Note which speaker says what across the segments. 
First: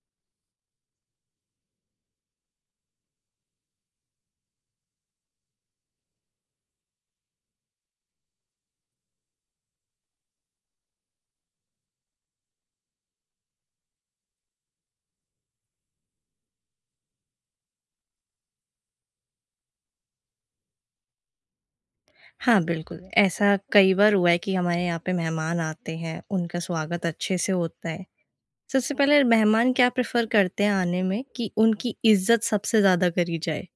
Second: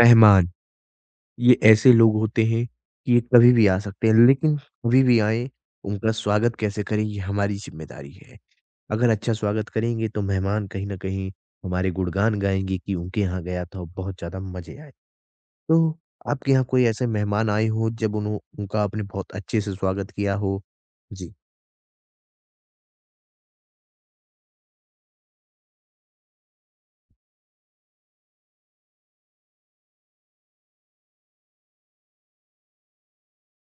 Speaker 1: मेहमान, ये ऐसे लोग होते हैं कि ये कभी भी आ सकते हैं, लेकिन कभी भी आएँ, उनका स्वागत कैसे करें ये हमारी ज़िम्मेदारी है। अगर अच्छा स्वागत करेंगे तो मेहमान कहीं न कहीं हमारे गुणगान गाएँगे कि उनके यहाँ गया था और बहुत ज़्यादा मज़े आए। तो आपके यहाँ कोई ऐसे मेहमान आए हों जब उन्हों उनका आपने बहुत अच्छे से स्वागत किया हो? जी,
Speaker 2: हाँ, बिल्कुल। ऐसा कई बार हुआ है कि हमारे यहाँ पे मेहमान आते हैं, उनका स्वागत अच्छे से होता है। सबसे पहले मेहमान क्या प्रेफ़र करते हैं आने में कि उनकी इज़्ज़त सबसे ज़्यादा करी जाए।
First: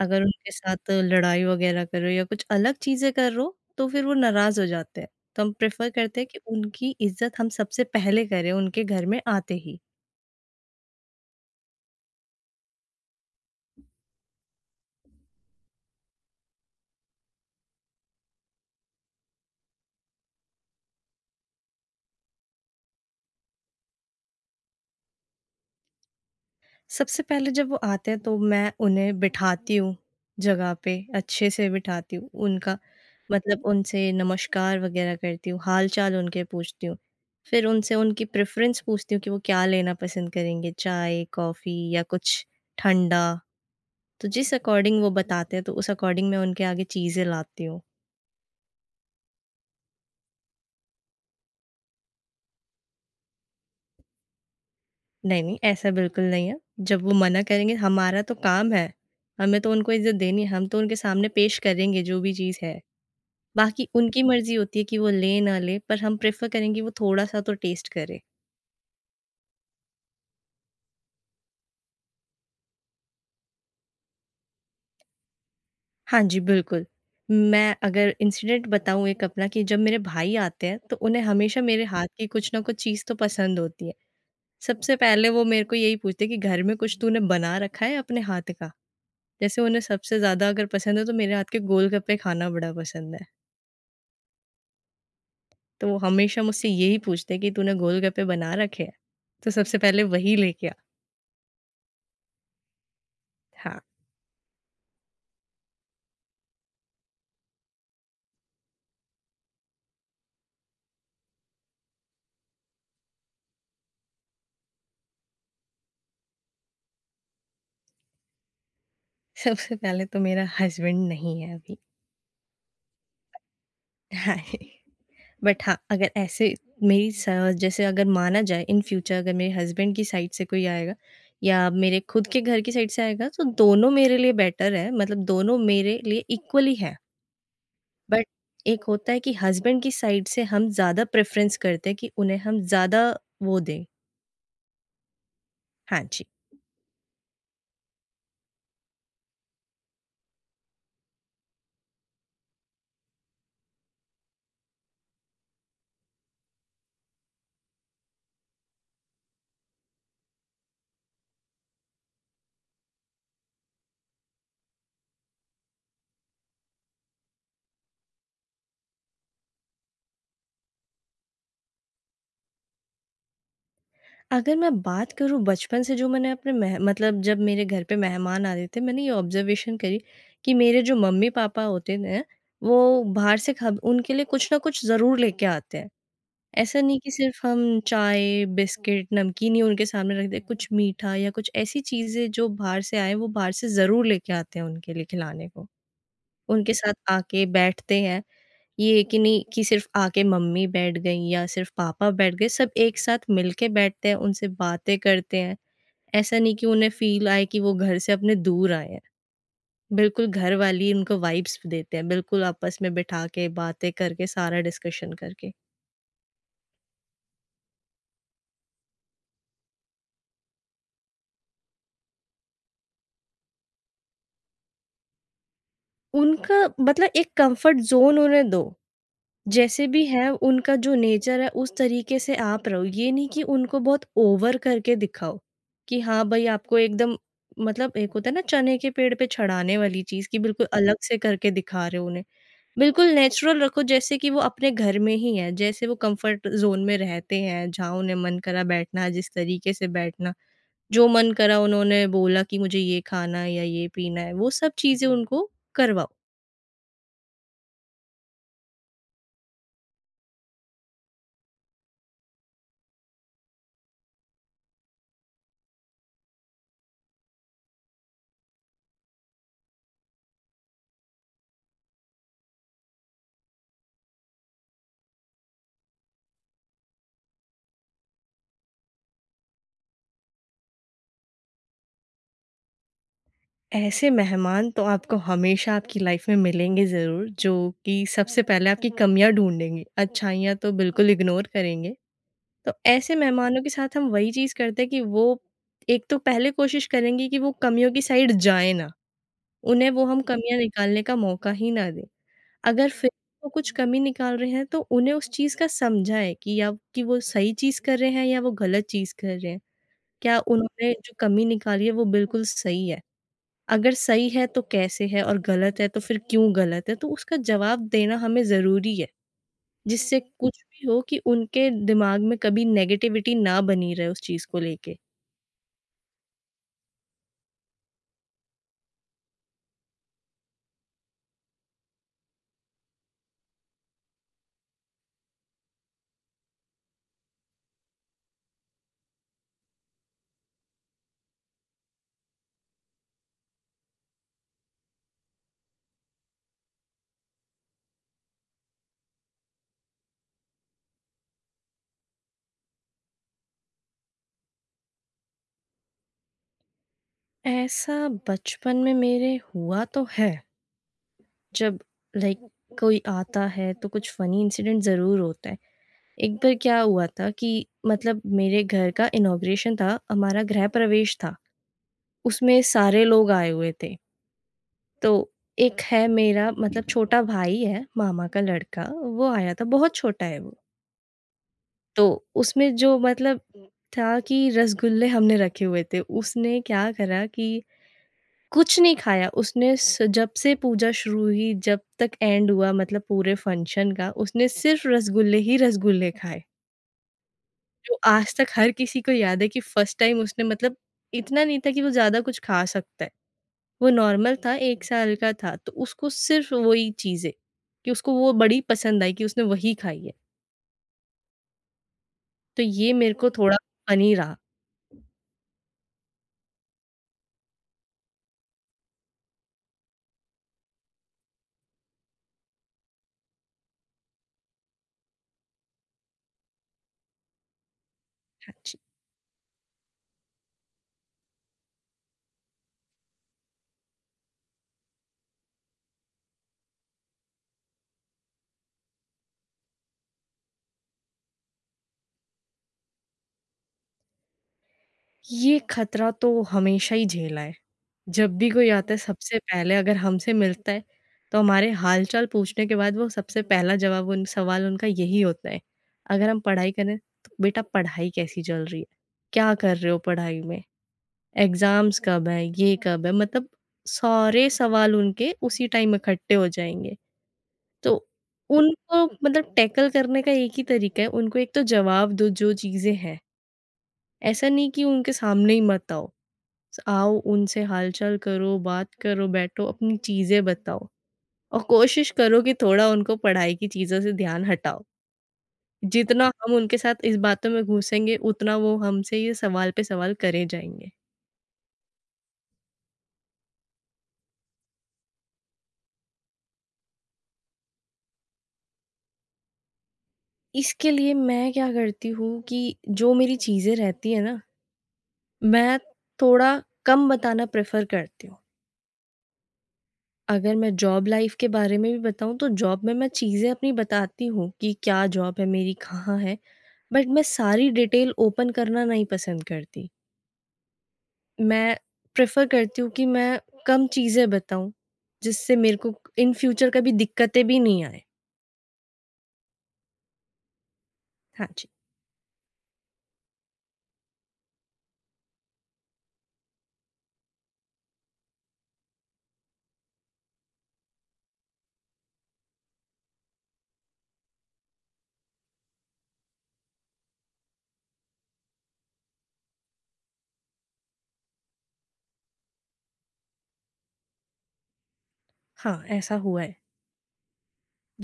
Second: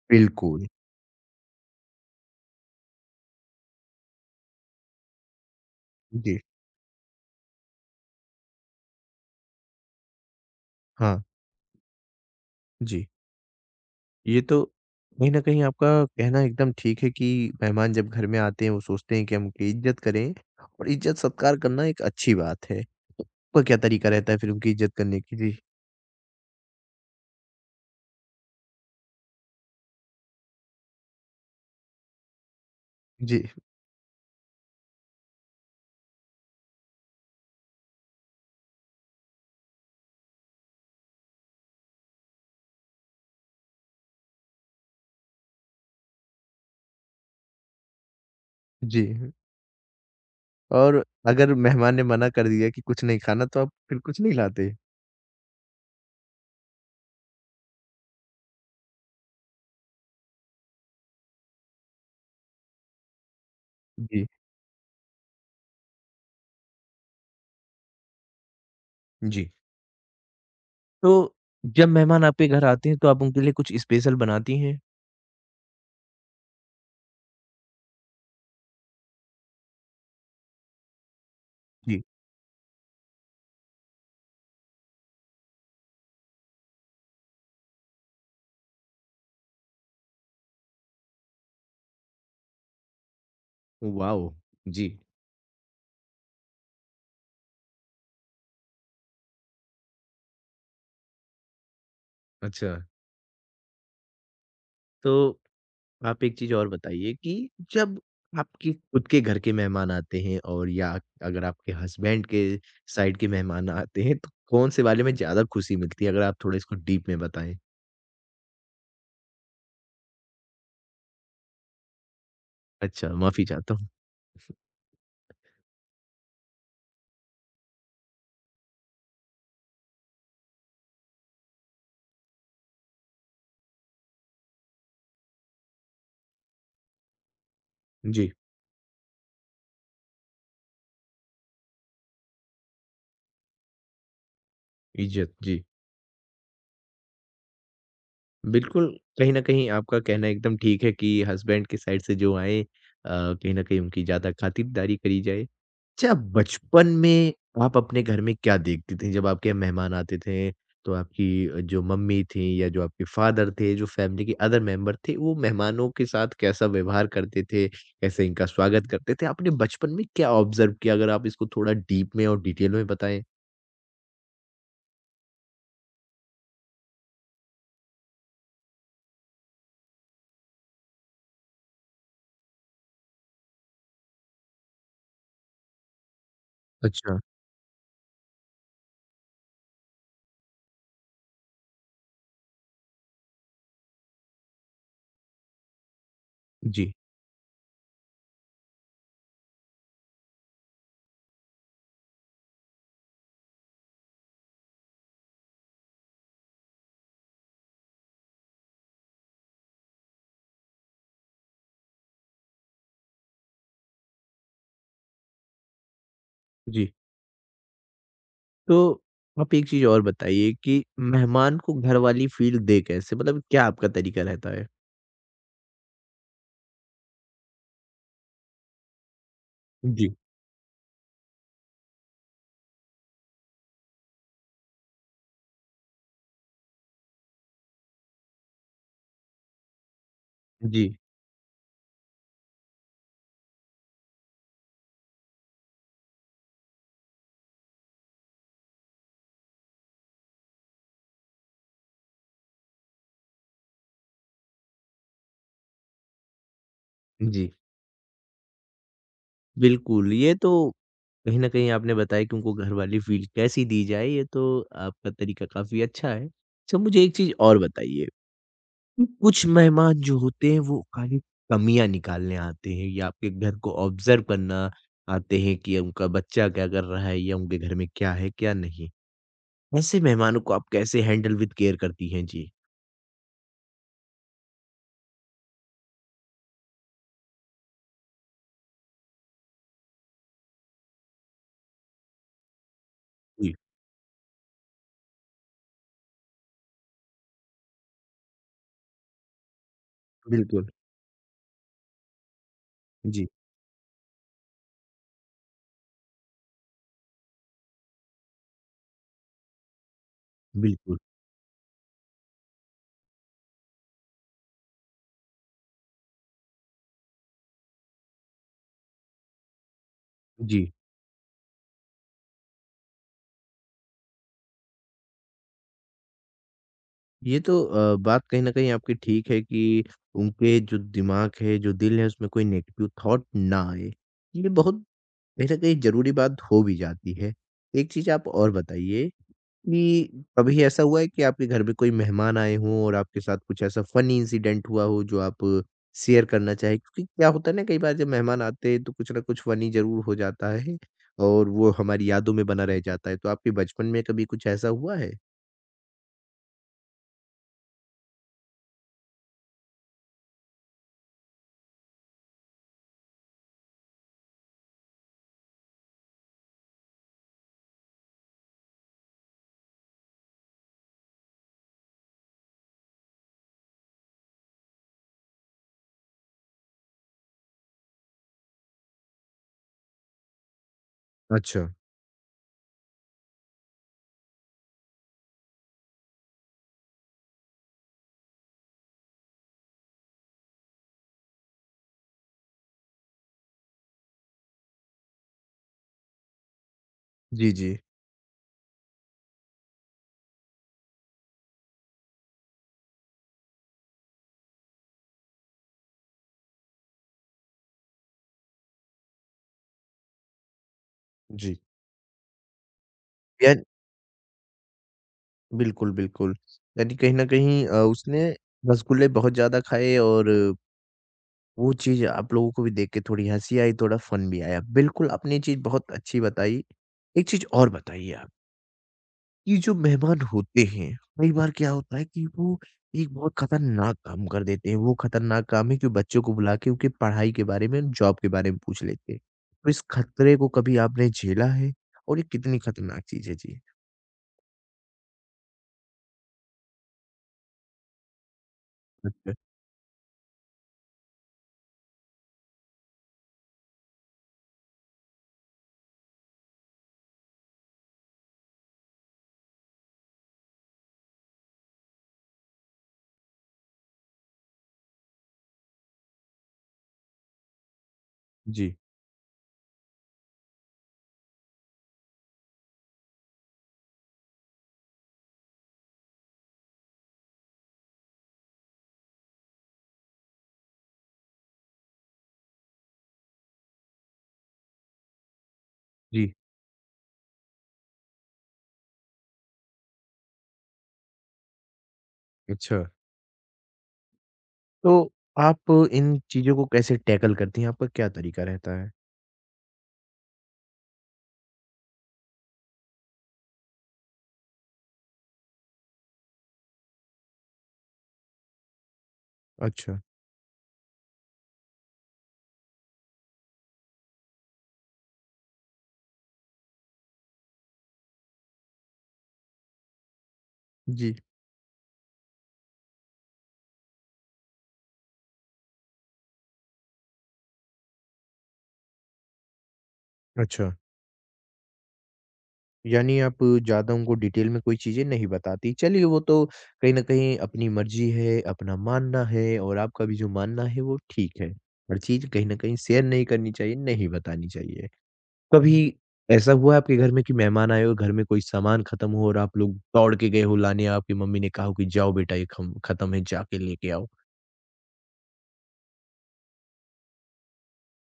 Speaker 2: अगर उनके
Speaker 1: बिल्कुल।
Speaker 2: साथ लड़ाई वग़ैरह कर रहे हो या कुछ अलग चीज़ें कर रहे हो, तो फिर वो नाराज़ हो जाते हैं। तो हम प्रेफ़र करते हैं
Speaker 1: जी,
Speaker 2: कि उनकी इज़्ज़त हम सबसे पहले करें, उनके घर में आते ही।
Speaker 1: हाँ, जी। ये तो कहीं न कहीं आपका कहना एकदम ठीक है कि मेहमान जब घर में आते हैं, वो सोचते हैं कि हम उनकी इज़्ज़त करें और इज़्ज़त-सत्कार करना एक अच्छी बात है। तो आपका क्या तरीका रहता है फिर उनकी इज़्ज़त करने की? जी,
Speaker 2: सबसे पहले जब वो आते हैं तो मैं उन्हें बिठाती हूँ जगह पे अच्छे से बिठाती हूँ उनका
Speaker 1: जी,
Speaker 2: मतलब उनसे नमस्कार वगैरह करती हूँ हाल चाल उनके पूछती हूँ। फिर उनसे उनकी प्रेफरेंस पूछती हूँ कि वो क्या लेना पसंद करेंगे चाय कॉफ़ी या कुछ ठंडा। तो जिस अकॉर्डिंग वो बताते हैं तो उस अकॉर्डिंग मैं उनके आगे चीज़ें लाती हूँ।
Speaker 1: जी। और अगर मेहमान ने मना कर दिया कि कुछ नहीं खाना, तो आप फिर कुछ नहीं लाते?
Speaker 2: नहीं नहीं, ऐसा बिल्कुल नहीं है। जब वो मना करेंगे हमारा तो काम है, हमें तो उनको इज्जत देनी है, हम तो उनके सामने पेश करेंगे जो भी चीज़ है। बाकी उनकी
Speaker 1: जी,
Speaker 2: मर्ज़ी होती है कि वो ले ना ले, पर हम प्रेफ़र करेंगे वो थोड़ा-सा तो टेस्ट करे।
Speaker 1: जी। तो जब मेहमान आपके घर आते हैं, तो आप उनके लिए कुछ स्पेशल बनाती हैं?
Speaker 2: हाँ जी, बिल्कुल। मैं अगर इंसिडेंट बताऊँ एक अपना कि जब मेरे भाई आते हैं, तो उन्हें हमेशा मेरे
Speaker 1: जी।
Speaker 2: हाथ की कुछ ना कुछ चीज़ तो पसंद होती है। सबसे पहले वो मेरे को यही पूछते हैं कि घर में कुछ तूने बना रखा है अपने हाथ का? जैसे उन्हें सबसे ज़्यादा अगर पसंद है तो मेरे हाथ के गोलगप्पे खाना बड़ा पसंद है।
Speaker 1: वाओ! जी,
Speaker 2: तो वो हमेशा मुझसे यही पूछते हैं कि तूने गोलगप्पे बना रखे हैं? तो सबसे पहले वही लेके आ।
Speaker 1: अच्छा।
Speaker 2: हाँ,
Speaker 1: तो आप एक चीज़ और बताइए कि जब आपके खुद के घर के मेहमान आते हैं और या अगर आपके हस्बैंड के साइड के मेहमान आते हैं तो कौन-से वाले में ज़्यादा खुशी मिलती है? अगर आप थोड़ा इसको डीप में बताएँ।
Speaker 2: सबसे पहले तो मेरा हस्बैंड नहीं है अभी।
Speaker 1: अच्छा, माफ़ी चाहता हूँ।
Speaker 2: हाय। बट हाँ, अगर ऐसे मेरी स जैसे अगर माना जाए इन फ्यूचर अगर मेरे हस्बैंड की साइड से कोई आएगा या मेरे खुद के घर की साइड से आएगा तो दोनों मेरे लिए बेटर है, मतलब दोनों मेरे लिए इक्वली है। बट
Speaker 1: जी,
Speaker 2: एक होता है कि हस्बैंड की साइड से हम ज़्यादा प्रेफ़रेंस करते हैं कि उन्हें हम ज़्यादा वो दें।
Speaker 1: इज़्ज़त। जी।
Speaker 2: हाँ जी।
Speaker 1: बिल्कुल, कहीं न कहीं आपका कहना एकदम ठीक है कि हस्बैंड के साइड से जो आएँ कहीं न कहीं उनकी ज़्यादा खातिरदारी करी जाए। अच्छा बचपन में आप अपने घर में क्या देखती थीं? जब आपके यहाँ मेहमान आते थे, तो आपकी जो मम्मी थीं या जो आपके फादर थे, जो फ़ैमिली के अदर मेंबर थे, वो मेहमानों के साथ कैसा व्यवहार करते थे? कैसे इनका स्वागत करते थे? आपने बचपन में क्या ऑब्ज़र्व किया? अगर आप इसको थोड़ा डीप में और डिटेल में बताएँ।
Speaker 2: अगर मैं बात करूँ बचपन से जो मैंने अपने मेह मतलब जब मेरे घर पे मेहमान आते थे, मैंने ये ऑब्ज़र्वेशन करी कि मेरे जो मम्मी-पापा होते हैं, वो बाहर से खब उनके लिए कुछ ना कुछ ज़रूर लेके आते हैं। ऐसा नहीं कि
Speaker 1: अच्छा।
Speaker 2: सिर्फ़ हम चाय, बिस्किट, नमकीन ही उनके सामने रख दें, कुछ मीठा या कुछ ऐसी चीज़ें जो बाहर से आएँ, वो बाहर से ज़रूर लेके आते हैं उनके लिए खिलाने को। उनके
Speaker 1: जी,
Speaker 2: साथ आके बैठते हैं, ये कि नहीं कि सिर्फ आके मम्मी बैठ गई या सिर्फ पापा बैठ गए, सब एक साथ मिलके बैठते हैं, उनसे बातें करते हैं। ऐसा नहीं कि उन्हें फ़ील आए कि वो घर से अपने दूर आए हैं। बिल्कुल घर वाले ही उनको वाइब्स देते हैं, बिल्कुल आपस में बिठा के, बातें करके, सारा डिस्कशन करके।
Speaker 1: जी। तो आप एक चीज़ और बताइए कि मेहमान को घरवाली फ़ील दें कैसे? मतलब क्या आपका तरीका रहता है?
Speaker 2: उनका मतलब एक कम्फ़र्ट ज़ोन उन्हें दो। जैसे भी
Speaker 1: जी।
Speaker 2: है उनका जो नेचर है उस तरीके से आप रहो। ये नहीं कि उनको बहुत ओवर करके दिखाओ, कि हाँ भई आपको एकदम, मतलब एक होता है ना चने के पेड़ पे चढ़ाने वाली चीज़ कि बिल्कुल
Speaker 1: जी,
Speaker 2: अलग से करके दिखा रहे हो उन्हें। बिल्कुल नेचुरल रखो जैसे कि वो अपने घर में ही है, जैसे वो कम्फर्ट ज़ोन में रहते हैं, जहाँ उन्हें मन करा बैठना, जिस तरीके से बैठना, जो मन करा उन्होंने बोला कि मुझे ये खाना है या ये पीना है, वो सब चीज़ें उनको करवाओ।
Speaker 1: जी। बिल्कुल, ये तो कहीं न कहीं आपने बताया कि उनको घरवाली फ़ील कैसी दी जाए, ये तो आपका तरीका काफ़ी अच्छा है। अच्छा मुझे एक चीज़ और बताइए कि कुछ मेहमान जो होते हैं वो खाली कमियाँ निकालने आते हैं या आपके घर को ऑब्ज़र्व करना आते हैं कि उनका बच्चा क्या कर रहा है या उनके घर में क्या है, क्या नहीं? ऐसे मेहमानों को आप कैसे हैंडल विद केयर करती हैं? जी।
Speaker 2: ऐसे मेहमान तो आपको हमेशा आपकी लाइफ में मिलेंगे ज़रूर, जो कि सबसे पहले आपकी कमियाँ ढूँढेंगे, अच्छाइयाँ तो बिल्कुल इग्नोर करेंगे। तो ऐसे
Speaker 1: जी,
Speaker 2: मेहमानों के साथ हम वही चीज़ करते हैं कि वो, एक तो पहले कोशिश करेंगे कि वो कमियों की साइड जाएँ ना, उन्हें वो हम कमियाँ
Speaker 1: बिल्कुल।
Speaker 2: निकालने का मौका ही ना दें। अगर फिर
Speaker 1: जी,
Speaker 2: वो कुछ कमी निकाल रहे हैं तो उन्हें उस चीज़ का समझाएँ कि या कि वो सही चीज़ कर रहे हैं या वो गलत चीज़ कर रहे हैं। क्या उन्होंने
Speaker 1: बिल्कुल।
Speaker 2: जो कमी निकाली है वो बिल्कुल सही है? अगर सही है तो कैसे है और गलत है तो फिर क्यों गलत है, तो उसका जवाब देना हमें ज़रूरी है, जिससे कुछ
Speaker 1: जी,
Speaker 2: भी हो कि उनके दिमाग में कभी नेगेटिविटी ना बनी रहे उस चीज़ को लेके।
Speaker 1: ये तो बात कहीं न कहीं आपकी ठीक है कि उनके जो दिमाग है, जो दिल है, उसमें कोई नेगेटिव थॉट ना आए। ये बहुत कहीं न कहीं ज़रूरी बात हो भी जाती है। एक चीज़ आप और बताइए कि कभी ऐसा हुआ है कि आपके घर में कोई मेहमान आए हों और आपके साथ कुछ ऐसा फनी इंसिडेंट हुआ हो जो आप शेयर करना चाहें? क्योंकि क्या होता है ना कई बार जब मेहमान आते हैं तो कुछ ना कुछ फनी ज़रूर हो जाता है और वो हमारी यादों में बना रह जाता है। तो आपके बचपन में कभी कुछ ऐसा हुआ है?
Speaker 2: ऐसा बचपन में मेरे हुआ तो है, जब, लाइक, कोई आता है तो कुछ फ़नी इंसिडेंट ज़रूर होता है। एक बार क्या हुआ था कि मतलब मेरे घर का इनॉग्रेशन था, हमारा गृह प्रवेश था, उसमें सारे लोग आए हुए थे। तो एक है मेरा मतलब छोटा भाई है, मामा का लड़का, वो आया था, बहुत छोटा है वो।
Speaker 1: अच्छा।
Speaker 2: तो उसमें जो मतलब था कि रसगुल्ले हमने रखे हुए थे, उसने क्या करा कि कुछ नहीं खाया, उसने स जब से पूजा शुरू हुई, जब तक एंड हुआ मतलब पूरे फंक्शन का, उसने सिर्फ रसगुल्ले ही रसगुल्ले खाए।
Speaker 1: जी, जी।
Speaker 2: जो आज तक हर किसी को याद है कि फर्स्ट टाइम उसने, मतलब, इतना नहीं था कि वो ज़्यादा कुछ खा सकता है। वो नॉर्मल था, 1 साल का था, तो उसको सिर्फ़ वही चीज़ें, कि उसको वो बड़ी पसंद आई कि उसने वही खाई है।
Speaker 1: जी।
Speaker 2: तो ये मेरे को थोड़ा
Speaker 1: यान
Speaker 2: फ़नी रहा।
Speaker 1: बिल्कुल, बिल्कुल। यानी कहीं न कहीं उसने रसगुल्ले बहुत ज़्यादा खाए और वो चीज़ आप लोगों को भी देख के थोड़ी हँसी आई, थोड़ा फ़न भी आया। बिल्कुल, आपने ये चीज़ बहुत अच्छी बताई। एक चीज़ और बताइए आप,
Speaker 2: हाँ जी।
Speaker 1: ये जो मेहमान होते हैं, कई बार क्या होता है कि वो एक बहुत खतरनाक काम कर देते हैं। वो खतरनाक काम है कि बच्चों को बुला के उनकी पढ़ाई के बारे में, जॉब के बारे में पूछ लेते हैं। तो इस खतरे को कभी आपने झेला है और ये कितनी खतरनाक चीज़ है? जी।
Speaker 2: ये खतरा तो हमेशा ही झेला है। जब भी कोई आता है
Speaker 1: अच्छा।
Speaker 2: सबसे पहले अगर हमसे मिलता है, तो हमारे हाल-चाल पूछने के बाद वो सबसे पहला जवाब उन सवाल उनका यही होता है। अगर हम पढ़ाई करें, तो बेटा पढ़ाई कैसी चल रही है? क्या कर रहे हो पढ़ाई में? एग्ज़ाम्स कब है, ये कब है, मतलब सारे सवाल उनके उसी टाइम इकट्ठे हो जाएँगे। तो
Speaker 1: जी,
Speaker 2: उनको मतलब टैकल करने का एक ही तरीका है, उनको एक तो जवाब दो जो चीज़ें हैं। ऐसा नहीं कि उनके सामने ही मत आओ। स आओ, उनसे हालचाल करो, बात करो, बैठो, अपनी चीज़ें बताओ और कोशिश करो कि थोड़ा उनको पढ़ाई की चीज़ों से ध्यान हटाओ। जितना
Speaker 1: जी।
Speaker 2: हम उनके साथ इस बातों में घुसेंगे, उतना वो हमसे ये सवाल पे सवाल करे जाएँगे।
Speaker 1: अच्छा। तो आप इन चीज़ों को कैसे टैकल करती हैं? आपका क्या तरीका रहता है?
Speaker 2: इसके लिए मैं क्या करती हूँ कि जो मेरी चीज़ें रहती हैं ना, मैं थोड़ा कम बताना प्रेफ़र करती हूँ।
Speaker 1: अच्छा।
Speaker 2: अगर मैं जॉब लाइफ़ के बारे में भी बताऊँ तो जॉब में मैं चीज़ें अपनी बताती हूँ कि क्या जॉब है मेरी, कहाँ है, बट मैं सारी डिटेल ओपन करना नहीं पसंद करती।
Speaker 1: जी।
Speaker 2: मैं प्रेफ़र करती हूँ कि मैं कम चीज़ें बताऊँ, जिससे मेरे को इन फ्यूचर कभी दिक्कतें भी नहीं आएँ।
Speaker 1: अच्छा।
Speaker 2: हाँ जी।
Speaker 1: यानी आप ज़्यादा उनको डिटेल में कोई चीज़ें नहीं बताती। चलिए वो तो कहीं न कहीं अपनी मर्ज़ी है, अपना मानना है और आपका भी जो मानना है वो ठीक है। हर चीज़ कहीं न कहीं शेयर नहीं करनी चाहिए, नहीं बतानी चाहिए। कभी ऐसा हुआ है आपके घर में कि मेहमान आए हो, घर में कोई सामान ख़त्म हो और आप लोग दौड़ के गए हो लाने, आपकी मम्मी ने कहा हो कि जाओ बेटा ये खम ख़त्म है, जाके लेके आओ?
Speaker 2: हाँ, ऐसा हुआ है।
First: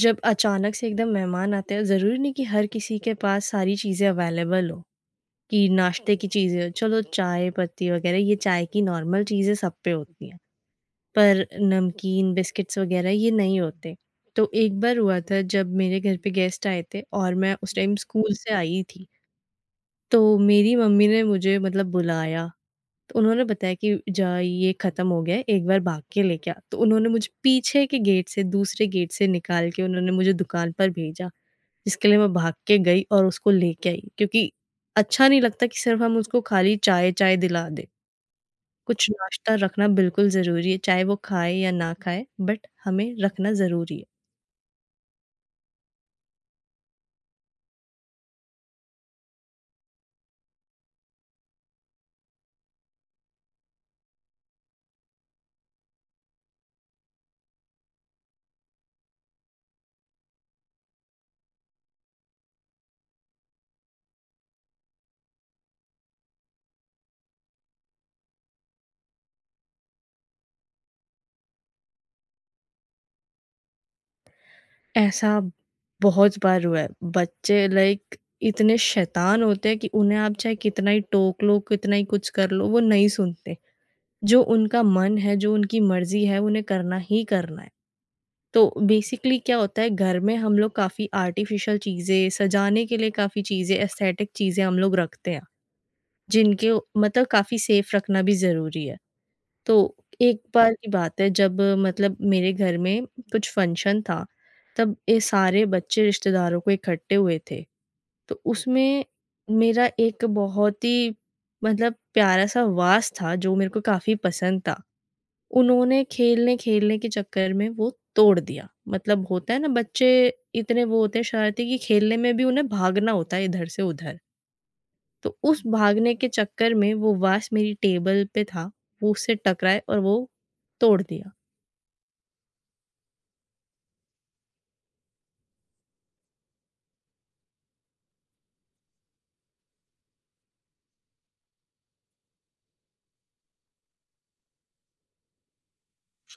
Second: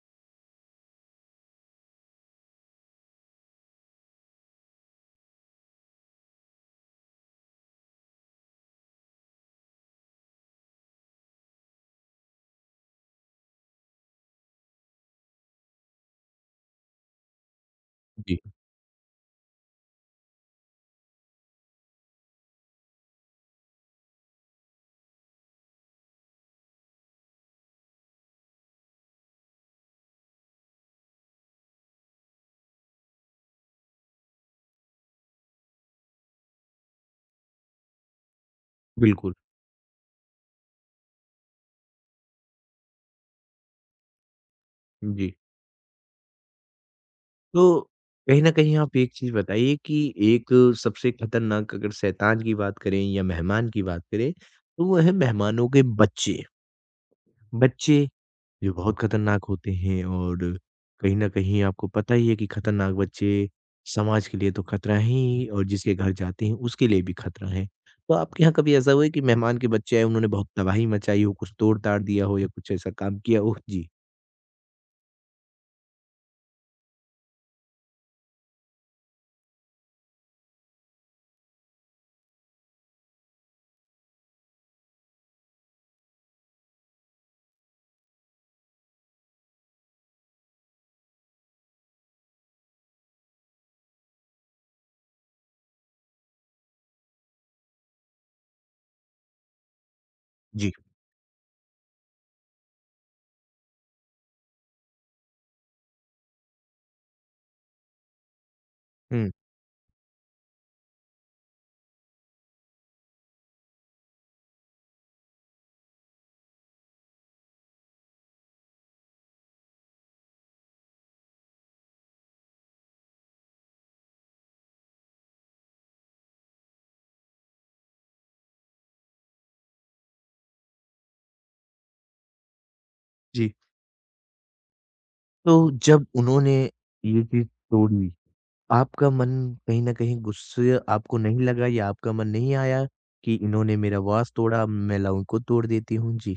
Speaker 2: जब अचानक से एकदम मेहमान आते हैं ज़रूरी नहीं कि हर किसी के पास सारी चीज़ें अवेलेबल हो कि नाश्ते की चीज़ें, चलो चाय पत्ती वगैरह ये चाय की नॉर्मल चीज़ें सब पे होती हैं, पर नमकीन बिस्किट्स वगैरह ये नहीं होते। तो एक बार हुआ था जब मेरे घर पे गेस्ट आए थे और मैं उस टाइम स्कूल
Speaker 1: जी,
Speaker 2: से आई थी, तो मेरी मम्मी ने मुझे मतलब बुलाया, तो उन्होंने बताया कि जा ये ख़त्म हो गया है, एक बार भाग के लेके आ। तो उन्होंने मुझे पीछे के गेट से दूसरे गेट से निकाल के उन्होंने मुझे दुकान पर भेजा, जिसके लिए मैं भाग के गई और उसको लेके आई, क्योंकि अच्छा नहीं लगता कि सिर्फ हम उसको खाली चाय-चाय दिला दें। कुछ
Speaker 1: बिल्कुल।
Speaker 2: नाश्ता रखना बिल्कुल ज़रूरी है, चाहे वो खाए या ना खाए बट हमें रखना ज़रूरी है।
Speaker 1: जी। तो कहीं न कहीं आप एक चीज़ बताइए कि एक सबसे खतरनाक अगर शैतान की बात करें या मेहमान की बात करें, तो वो है मेहमानों के बच्चे। बच्चे जो बहुत खतरनाक होते हैं और कहीं न कहीं आपको पता ही है कि खतरनाक बच्चे समाज के लिए तो खतरा हैं ही और जिसके घर जाते हैं उसके लिए भी खतरा हैं। तो आपके यहाँ कभी ऐसा हुआ है कि मेहमान के बच्चे आए उन्होंने बहुत तबाही मचाई हो, कुछ तोड़-ताड़ दिया हो या कुछ ऐसा काम किया हो? जी,
Speaker 2: ऐसा बहुत बार हुआ है, बच्चे, लाइक, इतने शैतान होते हैं कि उन्हें आप चाहे कितना ही टोक लो, कितना ही कुछ कर लो, वो नहीं सुनते। जो उनका मन है, जो उनकी मर्ज़ी है, उन्हें करना ही करना है। तो बेसिकली क्या होता है घर में हम लोग काफ़ी आर्टिफिशियल चीज़ें, सजाने के लिए काफ़ी चीज़ें, एस्थेटिक चीज़ें हम लोग रखते हैं, जिनके मतलब काफ़ी सेफ रखना भी ज़रूरी है। तो एक
Speaker 1: जी।
Speaker 2: बार की बात है जब मतलब मेरे घर में कुछ फंक्शन था, तब ये सारे बच्चे रिश्तेदारों को इकट्ठे हुए थे। तो उसमें
Speaker 1: हुँ,
Speaker 2: मेरा एक बहुत ही मतलब प्यारा-सा वास था जो मेरे को काफ़ी पसंद था। उन्होंने खेलने-खेलने के चक्कर में वो तोड़ दिया। मतलब होता है ना, बच्चे इतने वो होते हैं शरारती कि खेलने में भी उन्हें भागना होता है इधर से उधर। तो उस भागने के चक्कर में वो वाच मेरी टेबल पे था, वो उससे टकराए और वो तोड़ दिया।
Speaker 1: जी। तो जब उन्होंने ये चीज़ तोड़ी आपका मन कहीं न कहीं गुस्से आपको नहीं लगा या आपका मन नहीं आया कि इन्होंने मेरा वास तोड़ा, मैं लाऊं इनको तोड़ देती हूँ? जी।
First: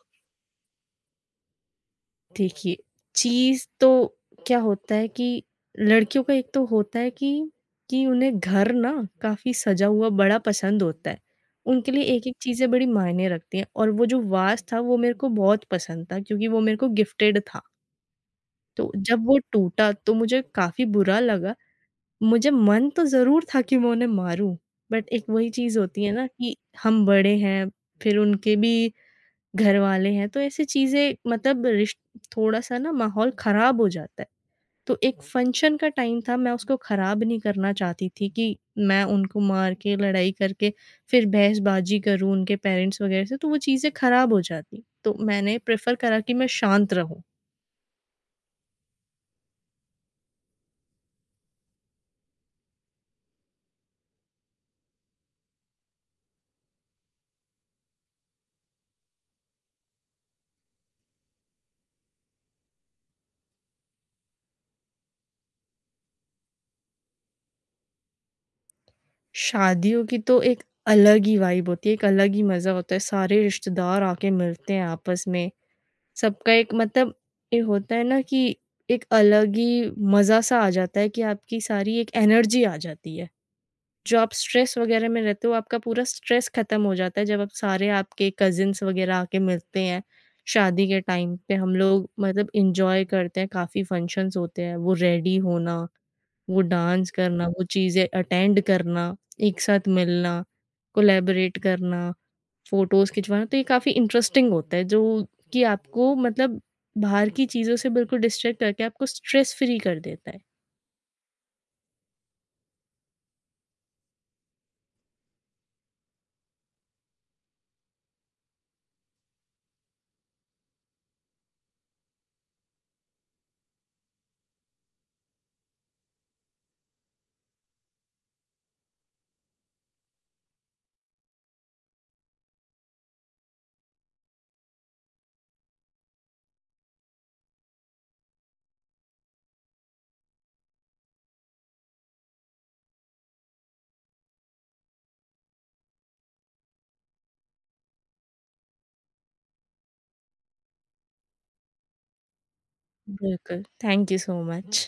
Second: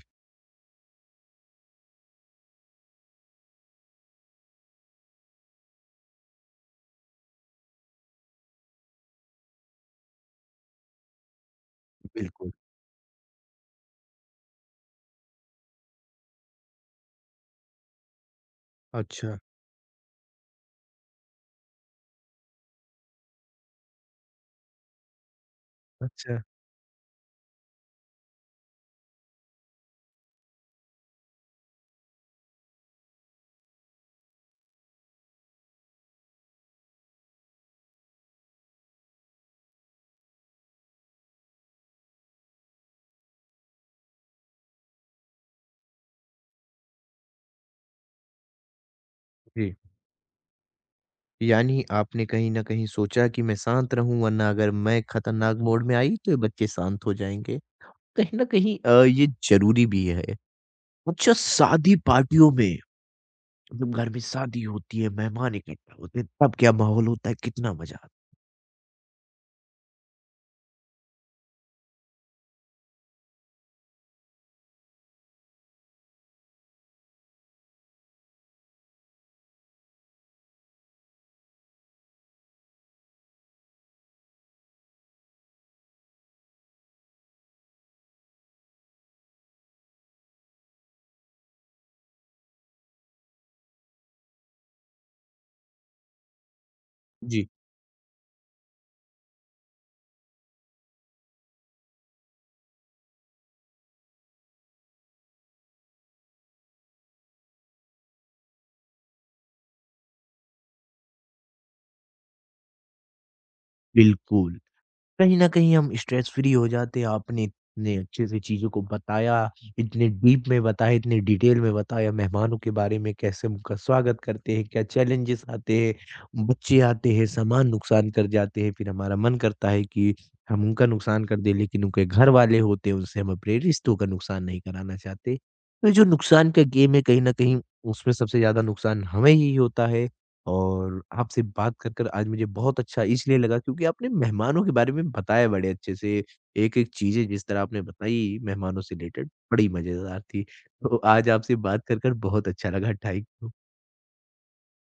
Speaker 2: देखिए, चीज़ तो क्या होता है कि लड़कियों का एक तो होता है कि उन्हें घर ना काफ़ी सजा हुआ बड़ा पसंद होता है। उनके लिए एक-एक
Speaker 1: बिल्कुल।
Speaker 2: चीज़ें बड़ी मायने रखती हैं और वो जो वाच था वो मेरे को बहुत पसंद था क्योंकि वो मेरे को गिफ्टेड था। तो जब वो
Speaker 1: अच्छा।
Speaker 2: टूटा तो मुझे काफ़ी बुरा लगा। मुझे मन तो ज़रूर था कि मैं उन्हें मारूँ बट एक वही चीज़ होती है ना
Speaker 1: अच्छा,
Speaker 2: कि हम बड़े हैं, फिर उनके भी घरवाले हैं, तो ऐसी चीज़ें मतलब रिश थोड़ा-सा ना माहौल ख़राब हो जाता है। तो एक फंक्शन का टाइम था, मैं उसको ख़राब नहीं करना चाहती थी कि मैं उनको मार के, लड़ाई करके, फिर बहसबाजी करूँ उनके पेरेंट्स वग़ैरह से, तो वो चीज़ें ख़राब हो जाती। तो मैंने प्रेफ़र करा कि मैं शांत रहूँ।
Speaker 1: जी। यानी आपने कहीं न कहीं सोचा कि मैं शांत रहूँ वरना अगर मैं खतरनाक मोड में आई तो ये बच्चे शांत हो जाएँगे। कहीं न कहीं ये ज़रूरी भी है। अच्छा शादी पार्टियों में मतलब घर में शादी होती है, मेहमान इकट्ठा होते हैं, तब क्या माहौल होता है, कितना मज़ा आता
Speaker 2: शादियों की तो एक अलग ही वाइब होती है, एक अलग ही मज़ा होता है, सारे रिश्तेदार आके मिलते हैं आपस में। सबका एक मतलब ये होता है ना कि एक अलग ही मज़ा-सा आ जाता है कि आपकी सारी एक एनर्जी आ जाती है। जो आप स्ट्रेस वग़ैरह में रहते हो, आपका पूरा स्ट्रेस ख़त्म हो जाता है जब आप सारे आपके कज़िन्स वग़ैरह आके मिलते हैं। शादी के टाइम पे हम लोग मतलब एन्जॉय करते हैं, काफ़ी फंक्शंस होते हैं, वो रेडी होना, वो डांस
Speaker 1: है। जी।
Speaker 2: करना, वो चीज़ें अटेंड करना, एक साथ मिलना, कोलैबोरेट करना। फ़ोटोज़ खिंचवाना, तो ये काफ़ी इंटरेस्टिंग होता है जो कि आपको मतलब बाहर की चीज़ों से बिल्कुल डिस्ट्रैक्ट करके आपको स्ट्रेस फ्री कर देता है।
Speaker 1: बिल्कुल। कहीं न कहीं हम स्ट्रेस फ्री हो जाते हैं। आपने इतने अच्छे से चीज़ों को बताया, इतने डीप में बताया, इतने डिटेल में बताया, मेहमानों के बारे में कैसे उनका स्वागत करते हैं, क्या चैलेंजेस आते हैं, बच्चे आते हैं, सामान नुकसान कर जाते हैं, फिर हमारा मन करता है कि हम उनका नुकसान कर दें, लेकिन उनके घर वाले होते हैं, उनसे हम अपने रिश्तों का नुकसान नहीं कराना चाहते। तो जो नुकसान का गेम है, कहीं न कहीं उसमें सबसे ज़्यादा नुकसान हमें ही होता है। और आपसे बात कर कर आज मुझे बहुत अच्छा इसलिए लगा क्योंकि आपने मेहमानों के बारे में बताया बड़े अच्छे से। एक-एक चीज़ें जिस तरह आपने बताई मेहमानों से रिलेटेड बड़ी मज़ेदार थी। तो आज आपसे बात कर कर बहुत अच्छा लगा। Thank you.
Speaker 2: बिल्कुल, थैंक यू सो मच।